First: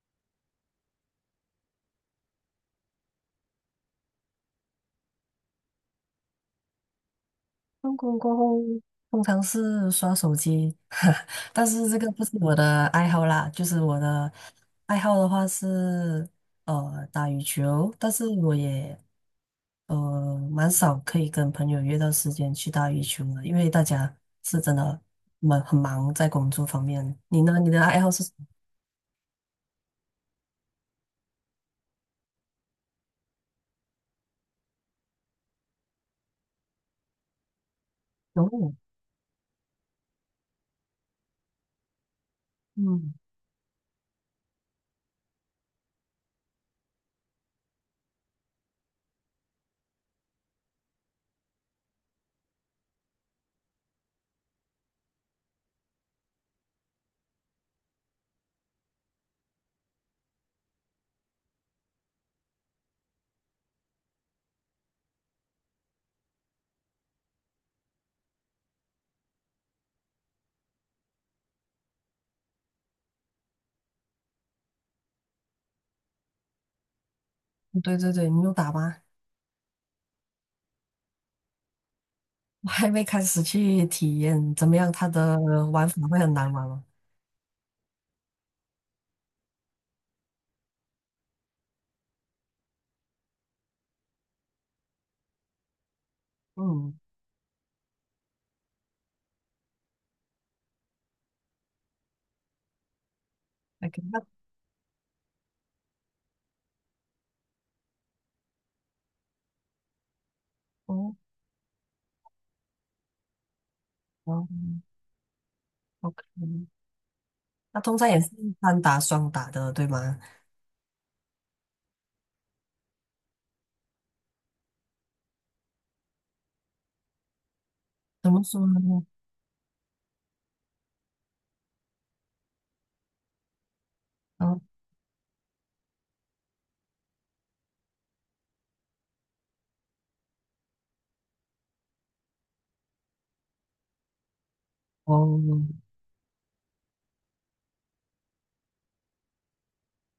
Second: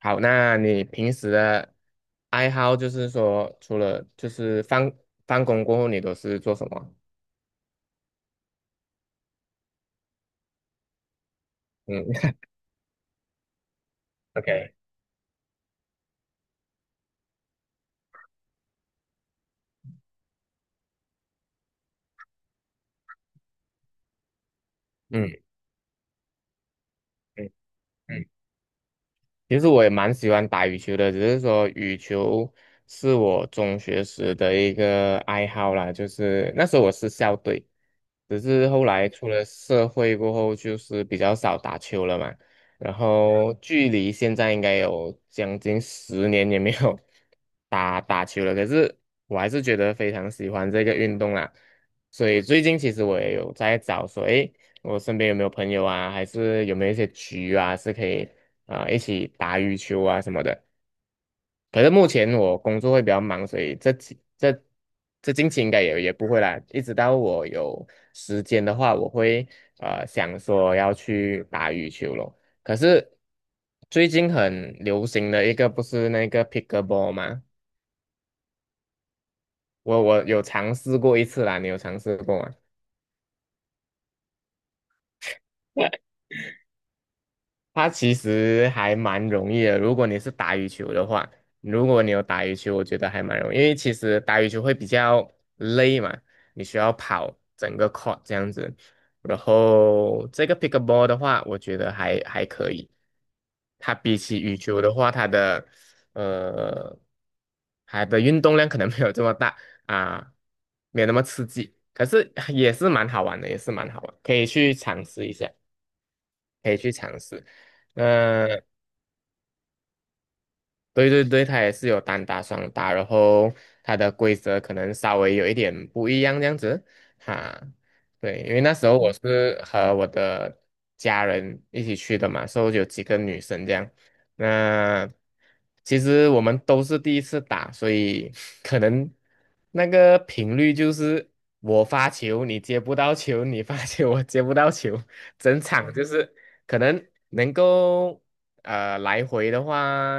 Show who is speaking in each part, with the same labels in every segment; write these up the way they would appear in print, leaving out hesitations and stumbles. Speaker 1: 好，那你平时的爱好就是说，除了就是放工过后，你都是做什么？
Speaker 2: 放工过后，通常是刷手机，但是这
Speaker 1: 嗯
Speaker 2: 个不是 我的爱好啦。就是我的
Speaker 1: OK，
Speaker 2: 爱好的话是打羽球，但是我也蛮少可以跟朋友约到时间去打羽球的，因为大家是真的
Speaker 1: 嗯
Speaker 2: 蛮很忙在工作方面。你
Speaker 1: 嗯
Speaker 2: 呢？你的爱好是
Speaker 1: 嗯。
Speaker 2: 什么？
Speaker 1: 其实我也蛮喜欢打羽球的，只是说羽球是我中学时的一个爱好啦，就是那时候我是校队，只是
Speaker 2: 泳。
Speaker 1: 后来出了社会过后，就是比较少打球了嘛。然
Speaker 2: 嗯，
Speaker 1: 后距离现在应该有将近10年也没有 打球了，可是我还是觉得非常喜欢这个运动啦。所以最近其实我也有在找说，诶。我身边有没有朋友啊，还是有没有一些局啊，是可以啊、一起打羽球啊什么的。可是目前我工作会比较忙，所以这几这这近期应该也不会啦。一直到我有时间的话，我会想说要去打羽球咯。可是最近很流行的一个不是那个 pickleball 吗？
Speaker 2: 对对对，你有打吗？
Speaker 1: 我有尝试过一次啦，你有尝试过吗？
Speaker 2: 我还没开始去体验怎么样，它的玩法会很难玩吗？
Speaker 1: 它其实还蛮容易的，如果你是打羽球的话，如果你有打羽球，我觉得还蛮容易，因为其实打羽球会比较累嘛，你需要
Speaker 2: 嗯
Speaker 1: 跑整个 court 这样子。然后这个 pickleball 的话，我觉得还可以。它
Speaker 2: ，OK，
Speaker 1: 比
Speaker 2: 那
Speaker 1: 起羽球的话，它的呃，它的运动量可能没有这么大啊，没有那
Speaker 2: 哦。
Speaker 1: 么刺激，可是也是蛮好玩的，也是蛮好玩，可以
Speaker 2: 哦
Speaker 1: 去尝试一下。
Speaker 2: OK，
Speaker 1: 可以去尝试。
Speaker 2: 那通常也是
Speaker 1: 那
Speaker 2: 单打双打的，对吗？
Speaker 1: 对对对，它也是有单打、双打，然后它的规则可能稍微有一点不一样这样子哈。
Speaker 2: 怎
Speaker 1: 对，
Speaker 2: 么
Speaker 1: 因
Speaker 2: 说
Speaker 1: 为那时候
Speaker 2: 呢？
Speaker 1: 我是和我的家人一起去的嘛，所以有几个女生这样。
Speaker 2: 嗯，
Speaker 1: 那其实我们都是第一次打，所以 可能那个频率就是我发球你接不到球，你发球我接不到球，整
Speaker 2: 哦，
Speaker 1: 场就是可能能够。来回的话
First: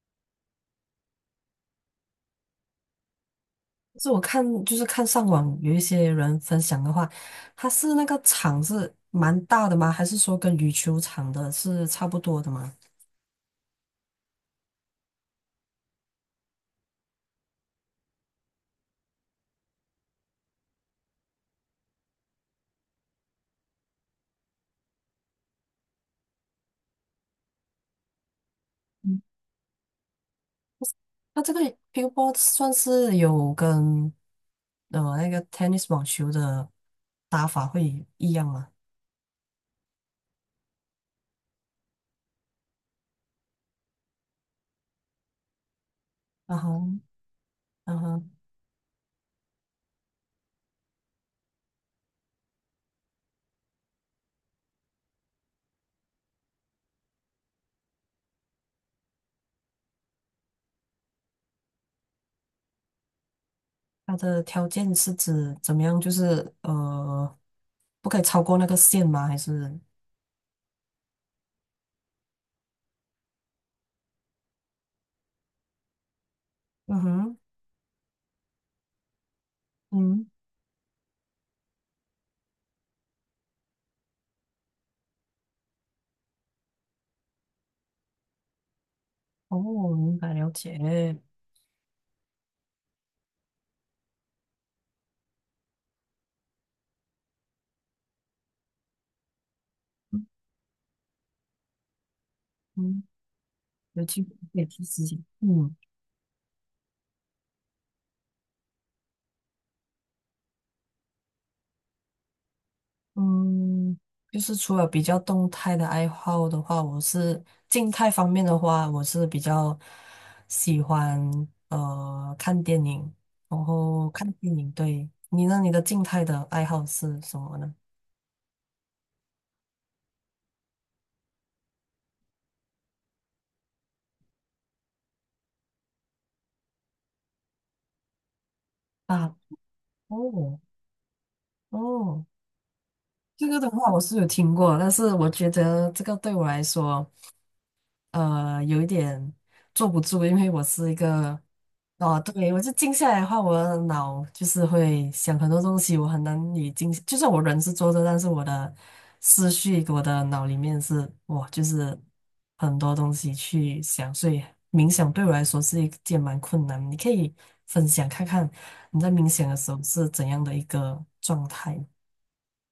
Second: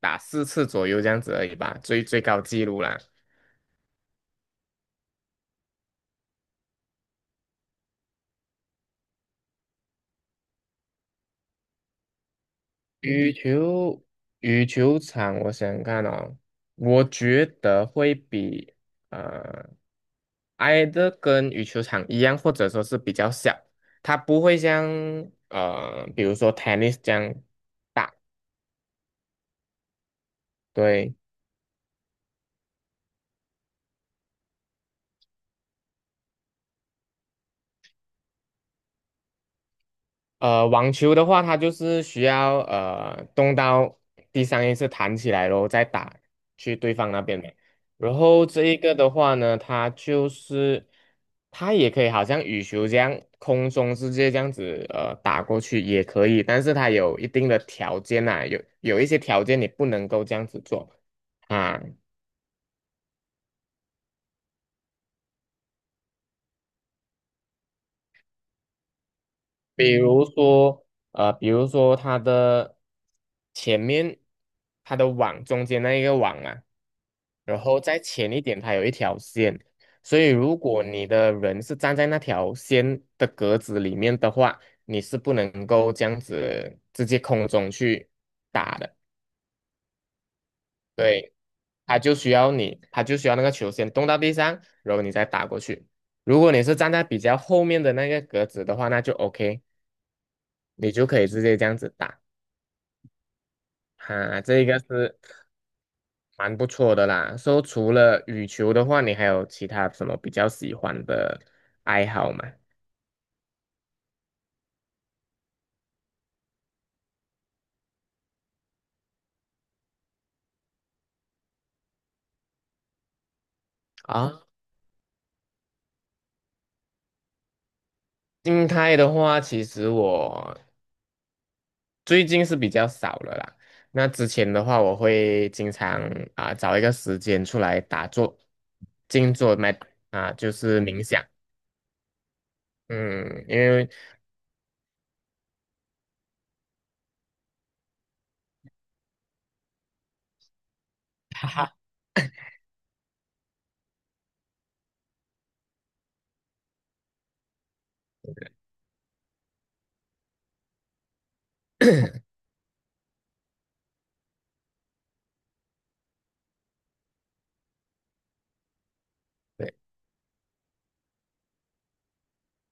Speaker 1: 打4次左右这样子而已吧，最高纪录啦。
Speaker 2: 就是我看，就是看上网有一些人分享的话，他是那个场是蛮大的吗？还是说跟羽球场的是差不多的吗？
Speaker 1: 羽球羽球场，我想想看哦，我觉得会比呃挨得跟羽球场一样，或者说是比较小，它不会像比如说 tennis 这样大，
Speaker 2: 嗯，
Speaker 1: 对。
Speaker 2: 那这个乒乓波算是有跟那个 tennis 网球的打法会一样吗？
Speaker 1: 网球的话，它就是需要动到一次弹起来咯，然再打
Speaker 2: 啊
Speaker 1: 去对
Speaker 2: 哈，
Speaker 1: 方那边嘛。
Speaker 2: 嗯
Speaker 1: 然
Speaker 2: 哼。
Speaker 1: 后这一个的话呢，它就是它也可以好像羽球这样空中直接这样子打过去也可以，但是它有一定的条件呐、有一些条件你不能够这样子做啊。
Speaker 2: 它的条件是指怎么样？就是不可以超过那个线吗？还是
Speaker 1: 比如说，比如说它的前面，它的网中间那一个网啊，
Speaker 2: 嗯哼
Speaker 1: 然后再前一点，它有一条线，所
Speaker 2: 嗯
Speaker 1: 以如果你的人是站在那条线的格子里面的话，你是不能够这样子直接空中去打的，
Speaker 2: 哦，明白了解。
Speaker 1: 对，它就需要你，它就需要那个球先动到地上，然后你再打过去。如果你是站在比较后面的那个格子的话，那就 OK，你就可以直接这样子打。
Speaker 2: 嗯，有机会
Speaker 1: 哈，
Speaker 2: 可
Speaker 1: 这
Speaker 2: 以
Speaker 1: 个
Speaker 2: 去试试。
Speaker 1: 是
Speaker 2: 嗯
Speaker 1: 蛮不错的啦。说除了羽球的话，你还有其他什么比较喜欢的爱好吗？
Speaker 2: 嗯，就是除了比较动态的爱好的话，我是静态方面的话，我是比较喜欢看电影，然后看
Speaker 1: 啊，
Speaker 2: 电影。对，你呢？你的静态的爱好是什么呢？
Speaker 1: 静态的话，其实我最近是比较少了啦。那之前的话，我会经常啊、找一个时间出来打坐、静
Speaker 2: 啊，
Speaker 1: 坐，麦啊、就
Speaker 2: 哦
Speaker 1: 是冥想。
Speaker 2: 哦。
Speaker 1: 嗯，
Speaker 2: 这个
Speaker 1: 因
Speaker 2: 的
Speaker 1: 为
Speaker 2: 话我是有听过，但是我觉得这个对我来说，有一点坐不住，因为我是一 个，
Speaker 1: 哈哈，
Speaker 2: 哦，对，我就静下来的话，我的脑就是会想很多东西，我很难以静，就算我人是坐着，但是我的思绪，我的脑里面是，哇，就是 很多东西去想，所以冥想对我来说是一件蛮困难。你可以分享看看你在冥想的时
Speaker 1: 对
Speaker 2: 候是怎样的一个状态？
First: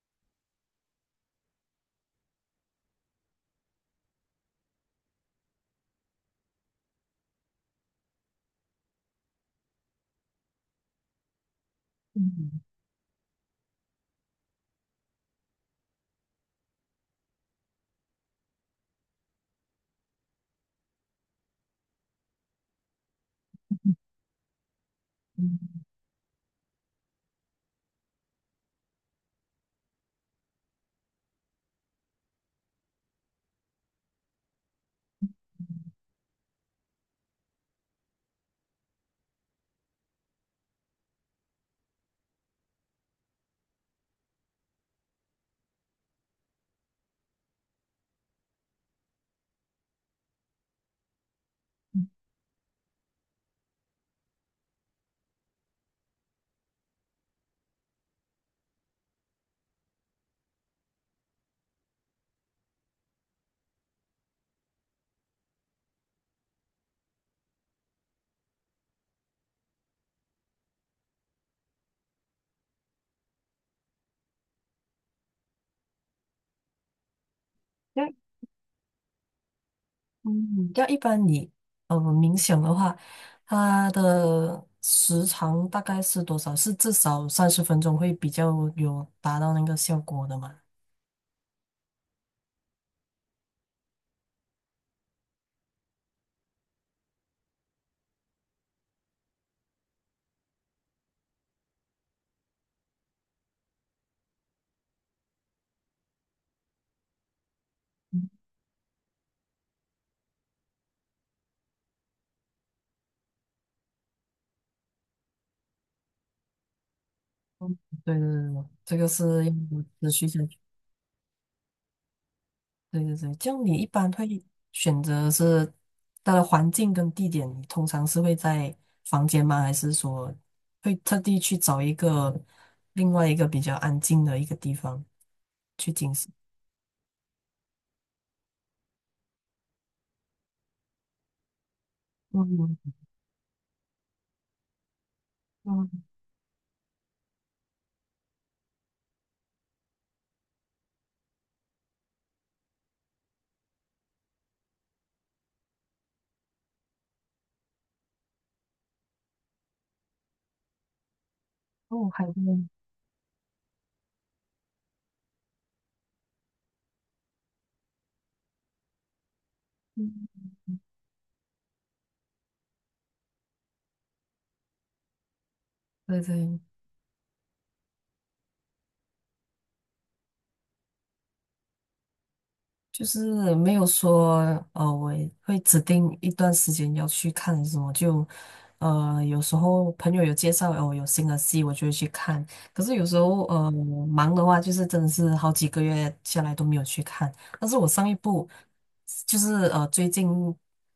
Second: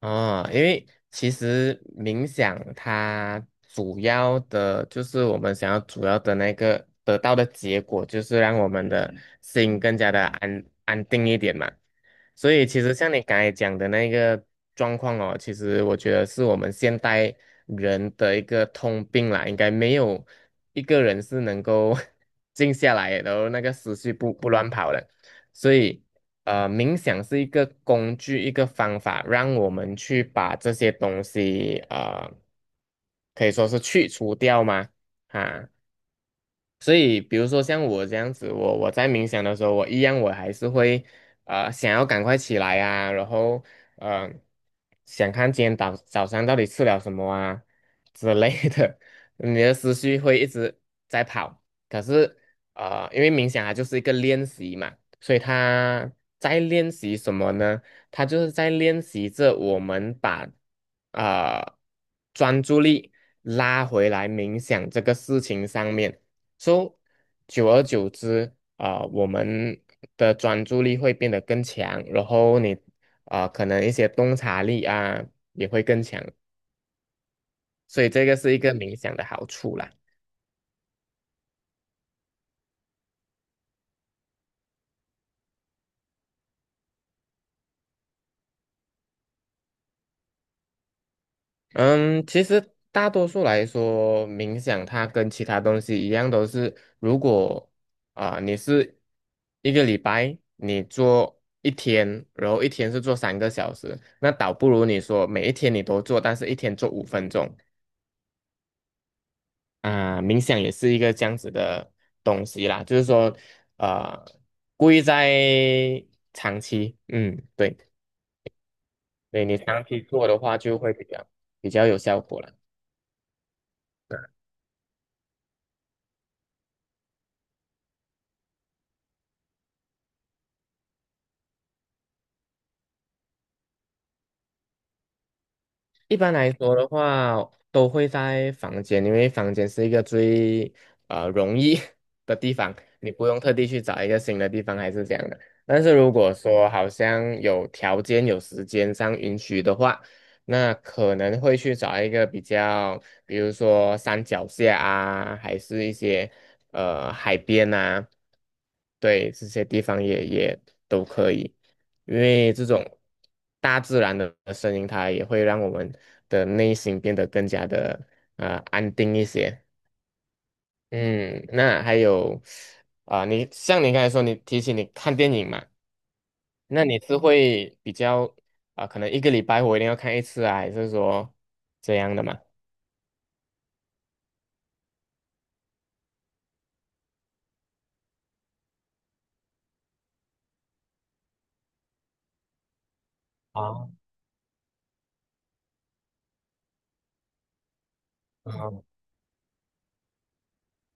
Speaker 1: 哦，因为其实冥想它主要的就是我们想要主要的那个得到的结果，就是让我们的嗯心更加的安定一点嘛。所以其实像你刚才讲的那个状况哦，其实我觉得是我们现代人的一个通病啦，应该没有一个人是能够 静下来，然后那个思绪不乱跑的。所以冥想是一个工具，一个方法，让我们去把这些东西，可以说是去除掉吗？啊，所以，比如说像我这样子，我在冥想的时候，我一样我还是会想要赶快起来啊，然后呃想看今天早上到底吃了什么啊之类的，你的思绪会一直在跑。可是因为冥想它就是一个练习嘛，所以它在练习什么呢？它就是在练习着我们把呃专注力拉回来冥想这个事情上面。So，久而久之啊、我们的专注力会变得更强，然后你啊、可能一些洞察力啊也会更强，所以这个是一个冥想的好处啦。
Speaker 2: 嗯，要一般你冥想的话，它的时长大概是多少？是至少30分钟会比较有达到那个效果的嘛？
Speaker 1: 嗯，其实大多数来说，冥想它跟其他东西一样，都是如果啊、你是一个礼拜你做一天，然后一天是做3个小时，那倒不如你说每一天你都做，但是一天做5分钟。啊、冥想也是一个这样子的东西啦，就是说，呃，故意在长期，嗯，对，
Speaker 2: 对对对，对这个是
Speaker 1: 对你长期
Speaker 2: 要
Speaker 1: 做
Speaker 2: 持续
Speaker 1: 的
Speaker 2: 下去。
Speaker 1: 话，就会比较有效果了。
Speaker 2: 对对对，这样你一般会选择是它的环境跟地点，你通常是会在房间吗？还是说会特地去找一个另外一个比较安静的一个地方去进
Speaker 1: 一
Speaker 2: 行？
Speaker 1: 般来说的话，都会在房间，因为房间是一个最容易 的地方，
Speaker 2: 嗯
Speaker 1: 你不用特地去找一个新的地方，还是这样的。但
Speaker 2: 嗯，
Speaker 1: 是如果说好像有条件、有时间上允许的话，那可能会去找一个比较，比如说山脚下啊，还是一些海边啊，对，这些地方也都可以。
Speaker 2: 哦，
Speaker 1: 因
Speaker 2: 海
Speaker 1: 为这
Speaker 2: 边，
Speaker 1: 种大自然的声音，它也会让我们的内心变得更加的安定一些。嗯，那还有啊、你像你刚才说，你提起你看电影嘛，
Speaker 2: 对对。
Speaker 1: 那你是会比较啊、可能一个礼拜我一定要看一次啊，还是说这样的嘛？
Speaker 2: 就是没有说，我会指定一段时间要去看什么，就，呃，有时候朋友有介绍，哦，有新的戏，我就会去看。可是有时候，
Speaker 1: 啊，
Speaker 2: 我忙的话，就是真的是好几个月下来都没有去看。但是我上一部，
Speaker 1: 啊
Speaker 2: 就是最近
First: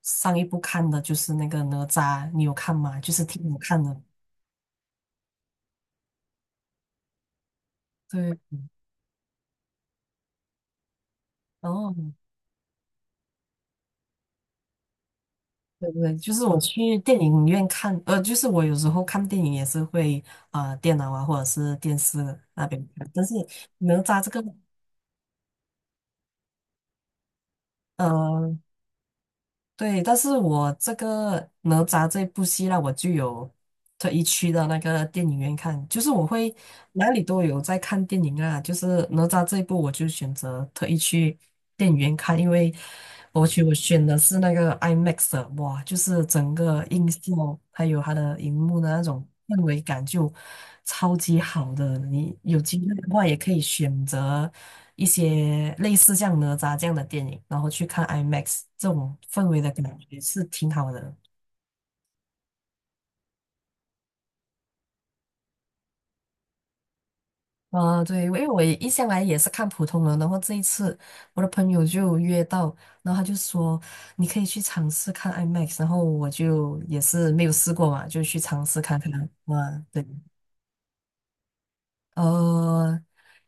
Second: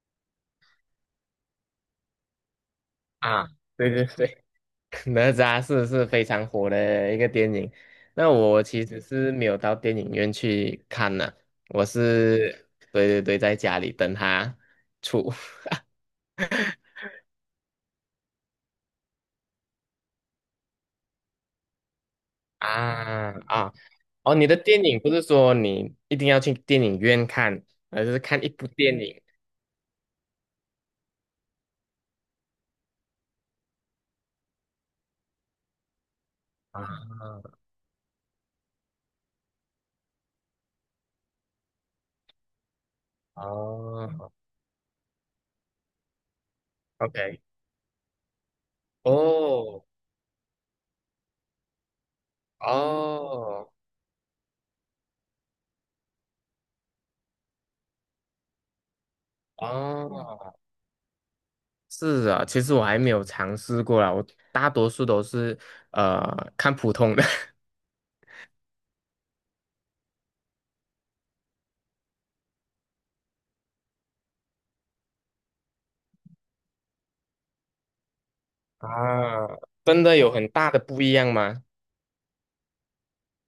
Speaker 2: 上一部看的就是那个哪吒，你有看吗？就是
Speaker 1: 啊，
Speaker 2: 挺好看
Speaker 1: 对
Speaker 2: 的。
Speaker 1: 对对，哪吒是非常火的一个电影，那
Speaker 2: 对，
Speaker 1: 我其实是没有到电影院去看呢、
Speaker 2: 然
Speaker 1: 我
Speaker 2: 后
Speaker 1: 是对对对，在家里等他出
Speaker 2: 对对，就是我去 电影院看，就是我有时候看电影也是会啊、电脑啊或者是电视那边看，但
Speaker 1: 啊
Speaker 2: 是
Speaker 1: 啊
Speaker 2: 哪吒这
Speaker 1: 哦，
Speaker 2: 个，
Speaker 1: 你的电影不是说你一定要去电影院看，而是看一
Speaker 2: 呃，
Speaker 1: 部电影
Speaker 2: 对，但是我这个哪吒这部戏呢，我就有特意去到那个电影院看，就是我会哪里
Speaker 1: 啊
Speaker 2: 都有在看电影啊，就是哪吒这一部我就选择特意去电影院看，因为我去我选的
Speaker 1: 哦
Speaker 2: 是那个 IMAX 的哇，就是整个音效
Speaker 1: ，OK，
Speaker 2: 还有它的荧幕的那种。氛围
Speaker 1: 哦
Speaker 2: 感就超级好的。你有机会的话，也可以
Speaker 1: 哦
Speaker 2: 选择一些类似像哪吒这样的电影，然后去看 IMAX，这种氛围的感觉是
Speaker 1: 哦，
Speaker 2: 挺好的。
Speaker 1: 是啊，其实我还没有尝试过啦，我大多数都是看普通的。
Speaker 2: 啊、对，因为我一向来也是看普通人，然后这一次我的朋友就有约到，然后他就说你可以去尝试看 IMAX，然后我就也是没有试过嘛，就去尝试看看。
Speaker 1: 啊，
Speaker 2: 哇，
Speaker 1: 真
Speaker 2: 对。
Speaker 1: 的有很大的不一样吗？
Speaker 2: 呃，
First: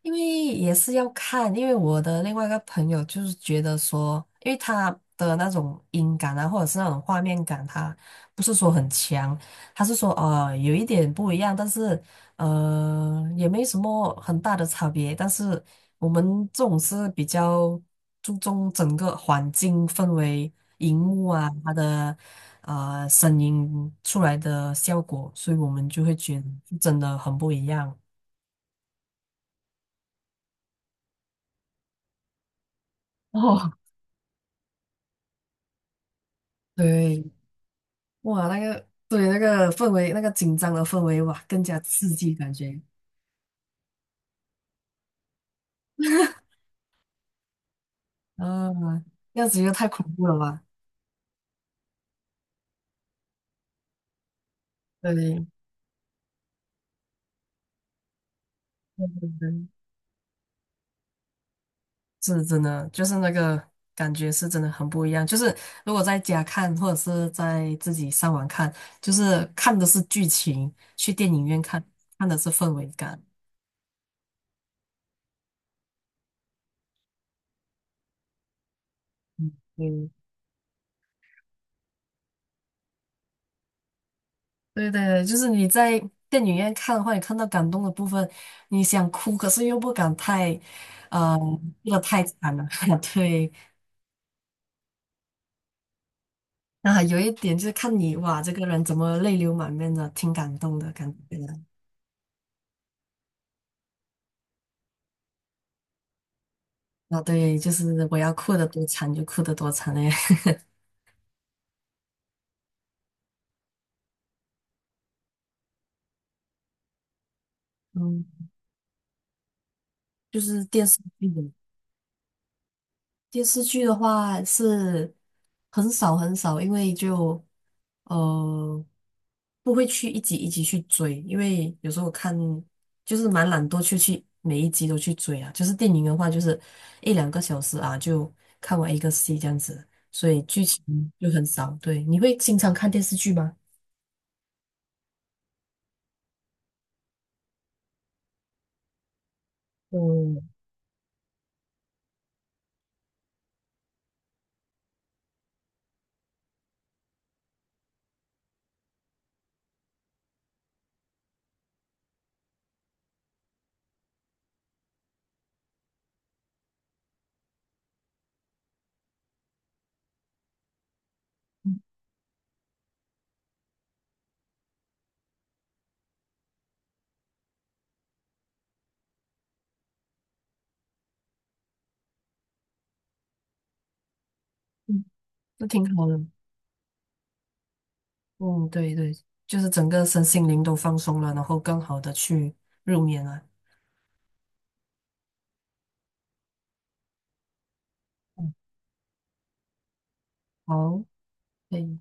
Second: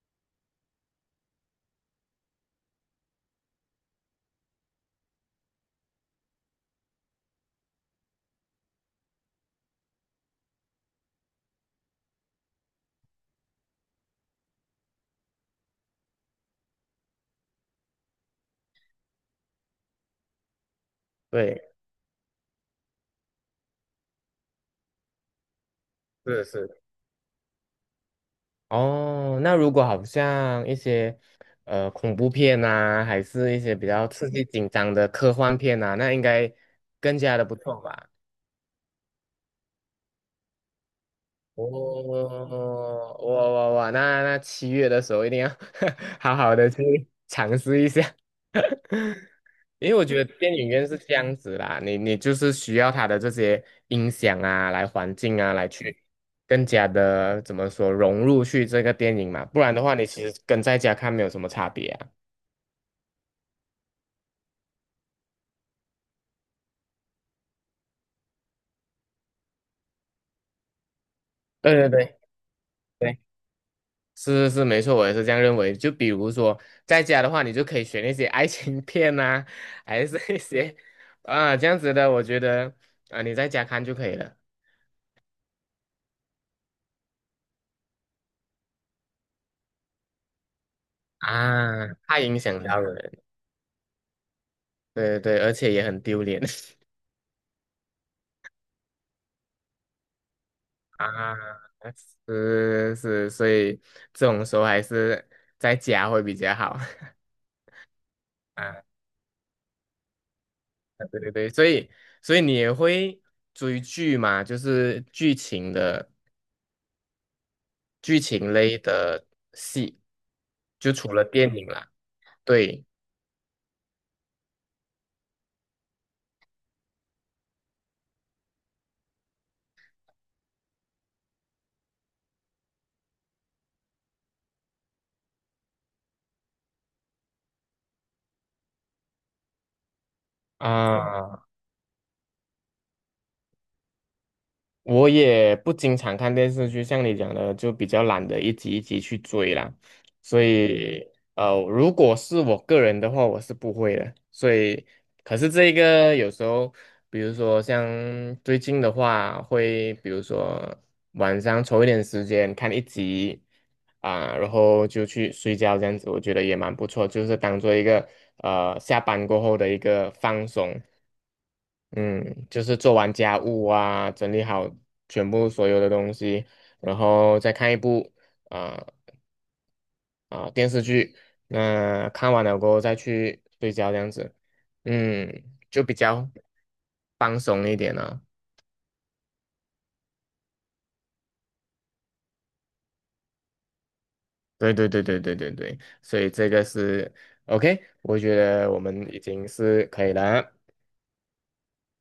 Speaker 2: 因为也是要看，因为我的另外一个朋友就是觉得说，因为他的那种音感啊，或者是那种画面感，他不是说很强，他是说有一点不一样，但是也没什么很大的差别。但是我们这种是比较注重整个环境氛围、荧幕啊，
Speaker 1: 对，
Speaker 2: 它的声音出来的效果，所以我们就会觉
Speaker 1: 是
Speaker 2: 得
Speaker 1: 是。
Speaker 2: 真的很不一样。
Speaker 1: 哦，那如果好像一些恐怖片呐，还是一些
Speaker 2: 哦，
Speaker 1: 比较刺激紧张的科幻片呐，那应该更
Speaker 2: 对，
Speaker 1: 加的不错吧？
Speaker 2: 哇，那个对那个氛围，那个紧张的氛围，哇，更加刺
Speaker 1: 哦，
Speaker 2: 激感觉
Speaker 1: 哇哇哇！那7月的时候一定要 好好的去尝试一下。
Speaker 2: 啊，那样子又太
Speaker 1: 因为
Speaker 2: 恐
Speaker 1: 我觉得
Speaker 2: 怖了
Speaker 1: 电
Speaker 2: 吧？
Speaker 1: 影院是这样子啦，你就是需要它的这些音响啊，来
Speaker 2: 对
Speaker 1: 环境
Speaker 2: 对
Speaker 1: 啊，来去更加的怎么说融入去这个电影嘛，不然的话，你其实跟在家看没有什么差别啊。
Speaker 2: 是真的，就是那个感觉是真的很不一样。就是如果在家看，或者是在自己上网看，就是看的是剧情，去电影院
Speaker 1: 对
Speaker 2: 看，
Speaker 1: 对对
Speaker 2: 看的是氛围
Speaker 1: 对，
Speaker 2: 感。
Speaker 1: 是是是，没错，我也是这样认为。就比如说在家的话，你就可以选那些爱情片呐，还
Speaker 2: 嗯。
Speaker 1: 是那些啊这样子的，我觉得啊你在家看就可以了
Speaker 2: 对对对，就是你在电影院看的话，你看到感动的部分，你想哭，可是又不敢太，哭
Speaker 1: 啊，
Speaker 2: 的
Speaker 1: 太
Speaker 2: 太
Speaker 1: 影
Speaker 2: 惨
Speaker 1: 响
Speaker 2: 了。
Speaker 1: 到 人，
Speaker 2: 对，
Speaker 1: 对对对，而且也很丢脸。
Speaker 2: 那还有一点就是看你哇，这个人怎么泪流满面的，挺感动的感
Speaker 1: 啊，
Speaker 2: 觉的
Speaker 1: 是是，所以这种时候还是在家会比较好
Speaker 2: 啊，对，就是我要哭的多
Speaker 1: 啊。
Speaker 2: 惨就哭的多惨嘞。
Speaker 1: 对对对，所以你也会追剧嘛？就是剧
Speaker 2: 嗯，
Speaker 1: 情类的戏，
Speaker 2: 就是电
Speaker 1: 就
Speaker 2: 视
Speaker 1: 除了
Speaker 2: 剧。
Speaker 1: 电影啦。对
Speaker 2: 电视剧的话是很少很少，因为就呃不会去一集一集去追，因为有时候我看就是蛮懒惰去每一集都去追啊。就是电影的话，就是一两个小时啊就看完一个戏这样子，所以剧情就
Speaker 1: 啊，
Speaker 2: 很少。对，你会经常看电视剧吗？
Speaker 1: 我也不经常看电视剧，像你讲的，就比较懒得一集一集去追啦。所嗯
Speaker 2: 嗯
Speaker 1: 以，如果是我个人的话，我是不会的。所以，可是这一个有时候，比如说像最近的话，会比如说晚上抽一点时间看一集啊，然后就去睡觉这样子，我觉得也蛮不错，就是当做一个下班过后的一个放松。嗯，就是做完家务啊，整理好全部所有的东西，然后再看一部啊、电视剧。那看完了过后再去睡觉，这样子，
Speaker 2: 嗯，
Speaker 1: 嗯，
Speaker 2: 那
Speaker 1: 就
Speaker 2: 挺
Speaker 1: 比
Speaker 2: 好的。
Speaker 1: 较放松一点了。
Speaker 2: 嗯，对对，就是整个身心灵都放松了，然后更好的去入眠了。
Speaker 1: 对对对对对对对，所以这个是 OK，我觉
Speaker 2: 嗯，
Speaker 1: 得我们已经是可以了。
Speaker 2: 好。可以。